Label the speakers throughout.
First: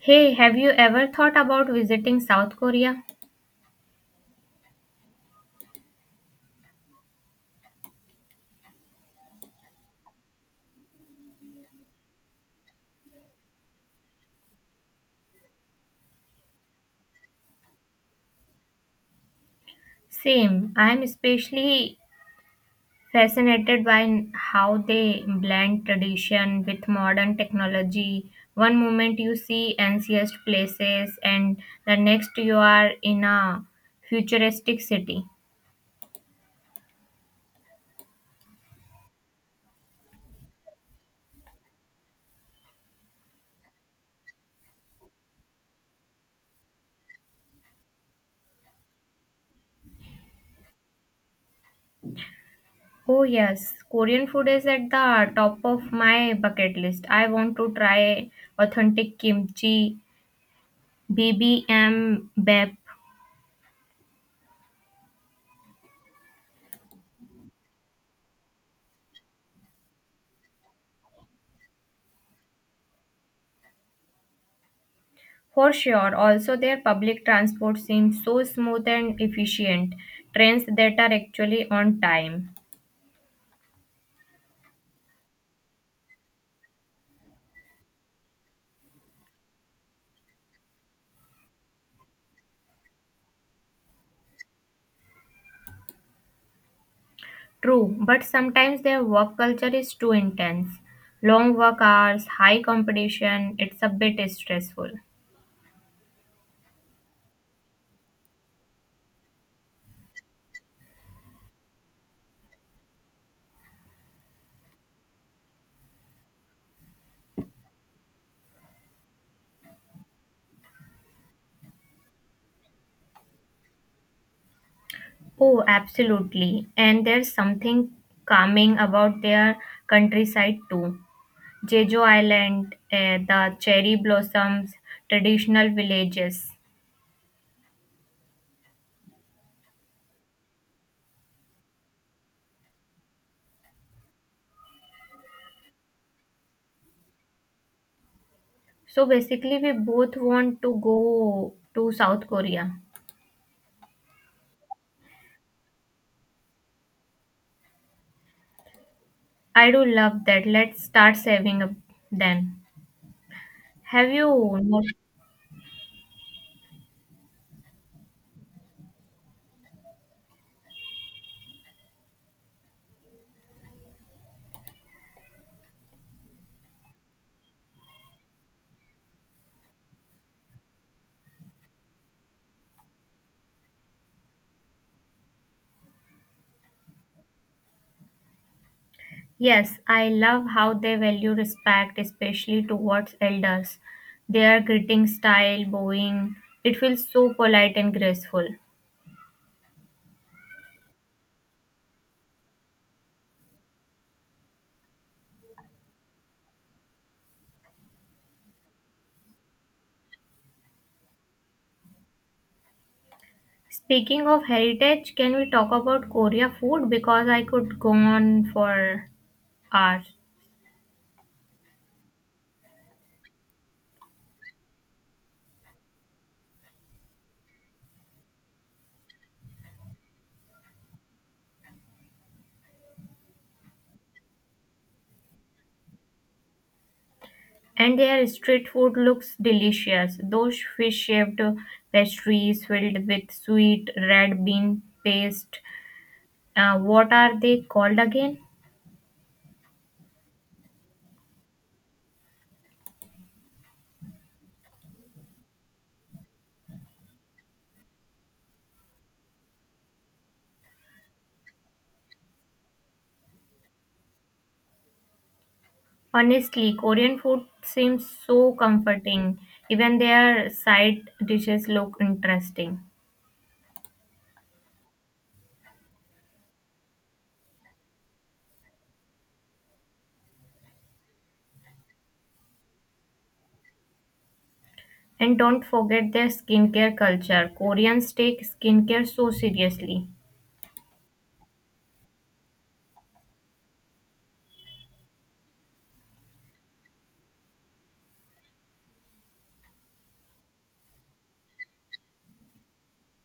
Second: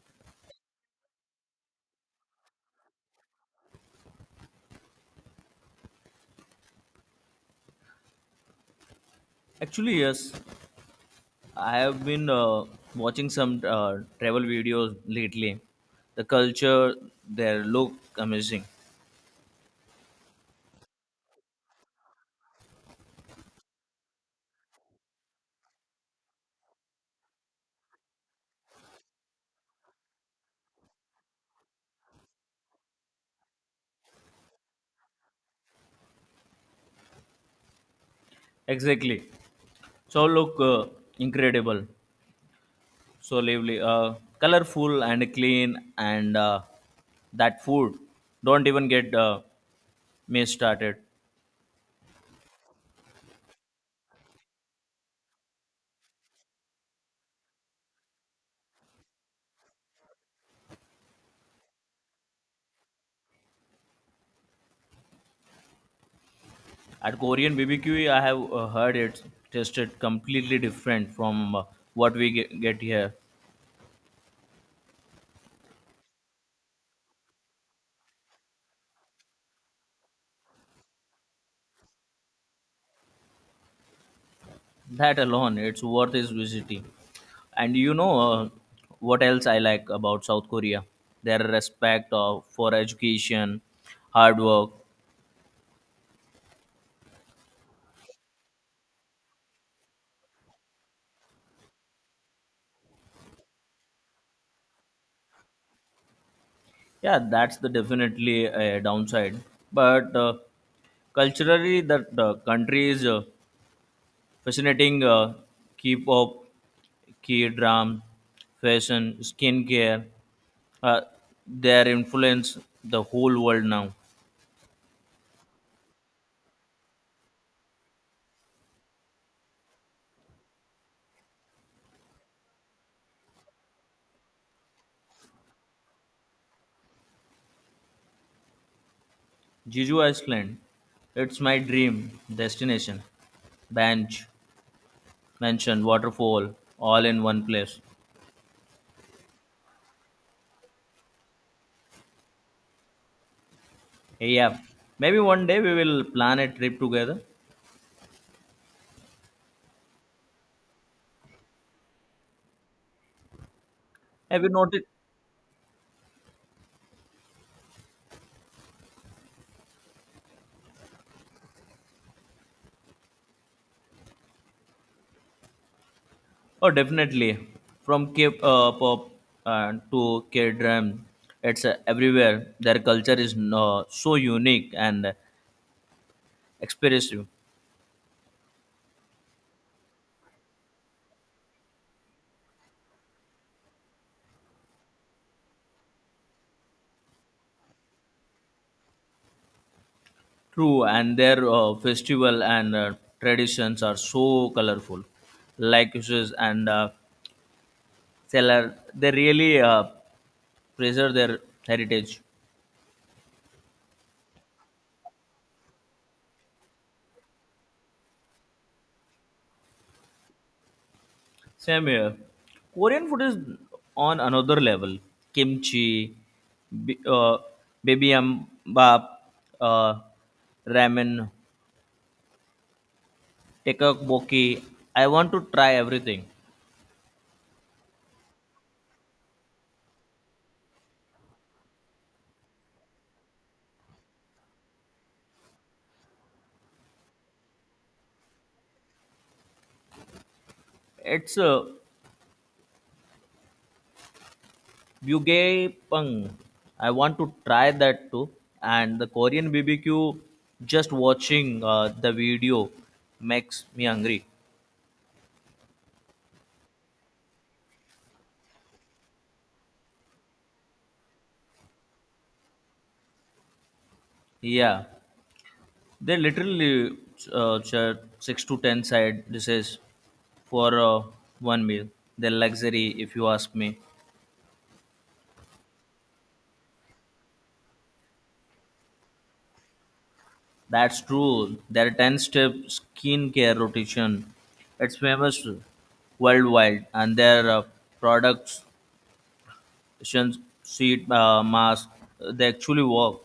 Speaker 1: Hey, have you ever thought about visiting South Korea?
Speaker 2: Actually, yes, I have been watching some travel videos lately. The culture there look amazing.
Speaker 1: Same. I am especially fascinated by how they blend tradition with modern technology. One moment you see ancient places, and the next you are in a futuristic city.
Speaker 2: Exactly. So look incredible. So lively, colorful and clean, and that food. Don't even get me started.
Speaker 1: Oh, yes, Korean food is at the top of my bucket list. I want to try authentic kimchi, bibimbap.
Speaker 2: At Korean BBQ, I have heard it tasted completely different from what we get here.
Speaker 1: For sure, also their public transport seems so smooth and efficient, trains that are actually on time.
Speaker 2: That alone it's worth is visiting, and you know what else I like about South Korea, their respect of, for education, hard work.
Speaker 1: True, but sometimes their work culture is too intense. Long work hours, high competition, it's a bit stressful.
Speaker 2: Yeah, that's the definitely a downside, but culturally that country is fascinating. Keep up, key drum, fashion, skincare, uh, their influence the whole world now.
Speaker 1: Oh, absolutely. And there's something calming about their countryside too. Jeju Island, the cherry blossoms, traditional villages.
Speaker 2: Jeju Island. It's my dream destination. Bench, mansion, waterfall, all in one place.
Speaker 1: So basically, we both want to go to South Korea.
Speaker 2: Hey, yeah. Maybe one day we will plan a trip together.
Speaker 1: I do love that. Let's start saving up then. Have you?
Speaker 2: Have you noticed? Oh, definitely. From Cape Pop to K Drum, it's everywhere. Their culture is so unique and expressive.
Speaker 1: Yes, I love how they value respect, especially towards elders. Their greeting style, bowing, it feels so polite and graceful.
Speaker 2: True, and their festival and traditions are so colorful, like uses and seller, they really preserve their heritage.
Speaker 1: Speaking of heritage, can we talk about Korea food? Because I could go on for hours.
Speaker 2: Same here. Korean food is on another level. Kimchi, bi- uh, bibimbap, uh, ramen, tteokbokki, I want to try everything.
Speaker 1: And their street food looks delicious. Those fish shaped pastries filled with sweet red bean paste. What are they called again?
Speaker 2: It's a bugay pang. I want to try that too, and the Korean BBQ, just watching the video makes me hungry.
Speaker 1: Honestly, Korean food seems so comforting. Even their side dishes look interesting.
Speaker 2: Yeah. They literally charge 6 to 10 side dishes for one meal. They're luxury, if you ask me.
Speaker 1: And don't forget their skincare culture. Koreans take skincare so seriously.
Speaker 2: That's true. Their 10-step skincare rotation, it's famous worldwide, and their products, shins- sheet mask, they actually work.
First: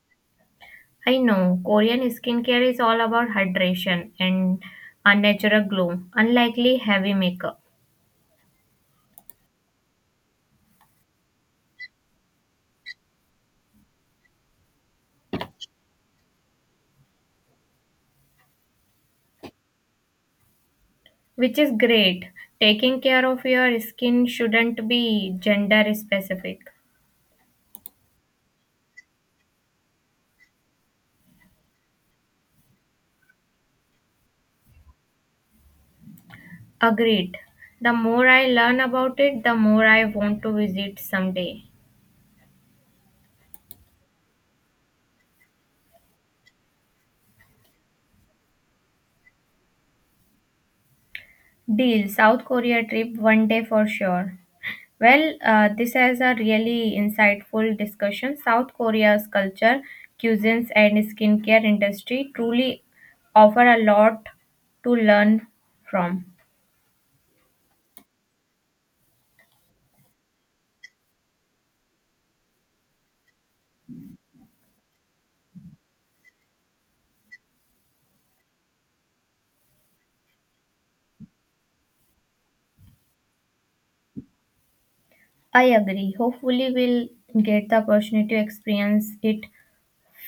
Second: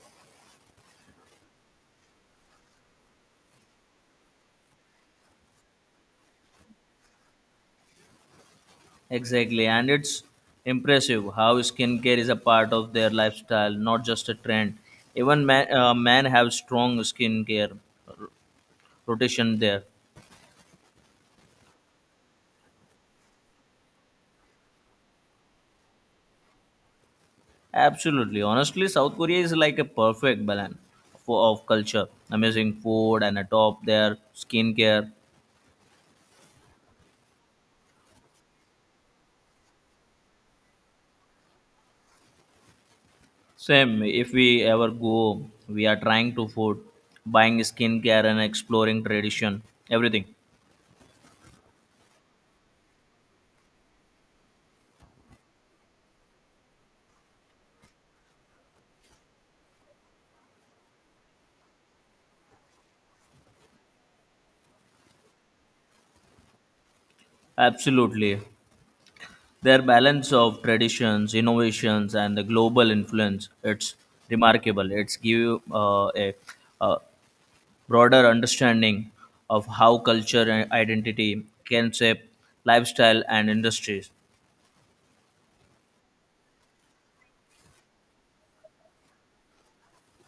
Speaker 1: I know Korean skincare is all about hydration and a natural glow, unlikely heavy makeup.
Speaker 2: Exactly, and it's impressive how skincare is a part of their lifestyle, not just a trend. Even men, men have strong skincare rotation there.
Speaker 1: Which is great. Taking care of your skin shouldn't be gender specific.
Speaker 2: Absolutely. Honestly, South Korea is like a perfect balance for, of culture, amazing food, and atop their skincare.
Speaker 1: Agreed. The more I learn about it, the more I want to visit someday.
Speaker 2: Same, if we ever go, we are trying to food, buying skincare, and exploring tradition, everything.
Speaker 1: Deal. South Korea trip one day for sure. Well, this is a really insightful discussion. South Korea's culture, cuisines, and skincare industry truly offer a lot to learn from.
Speaker 2: Absolutely. Their balance of traditions, innovations, and the global influence, it's remarkable. It's give you a broader understanding of how culture and identity can shape lifestyle and industries.
Speaker 1: I agree. Hopefully, we'll get the opportunity to experience it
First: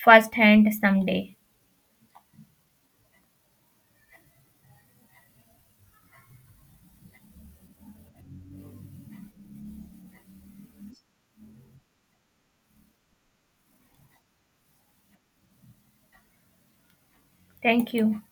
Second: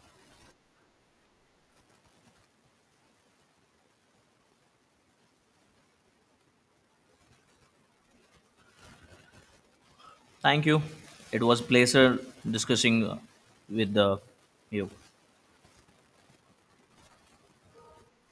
Speaker 1: firsthand someday.
Speaker 2: Thank you. It was a pleasure discussing with you.
Speaker 1: Thank you.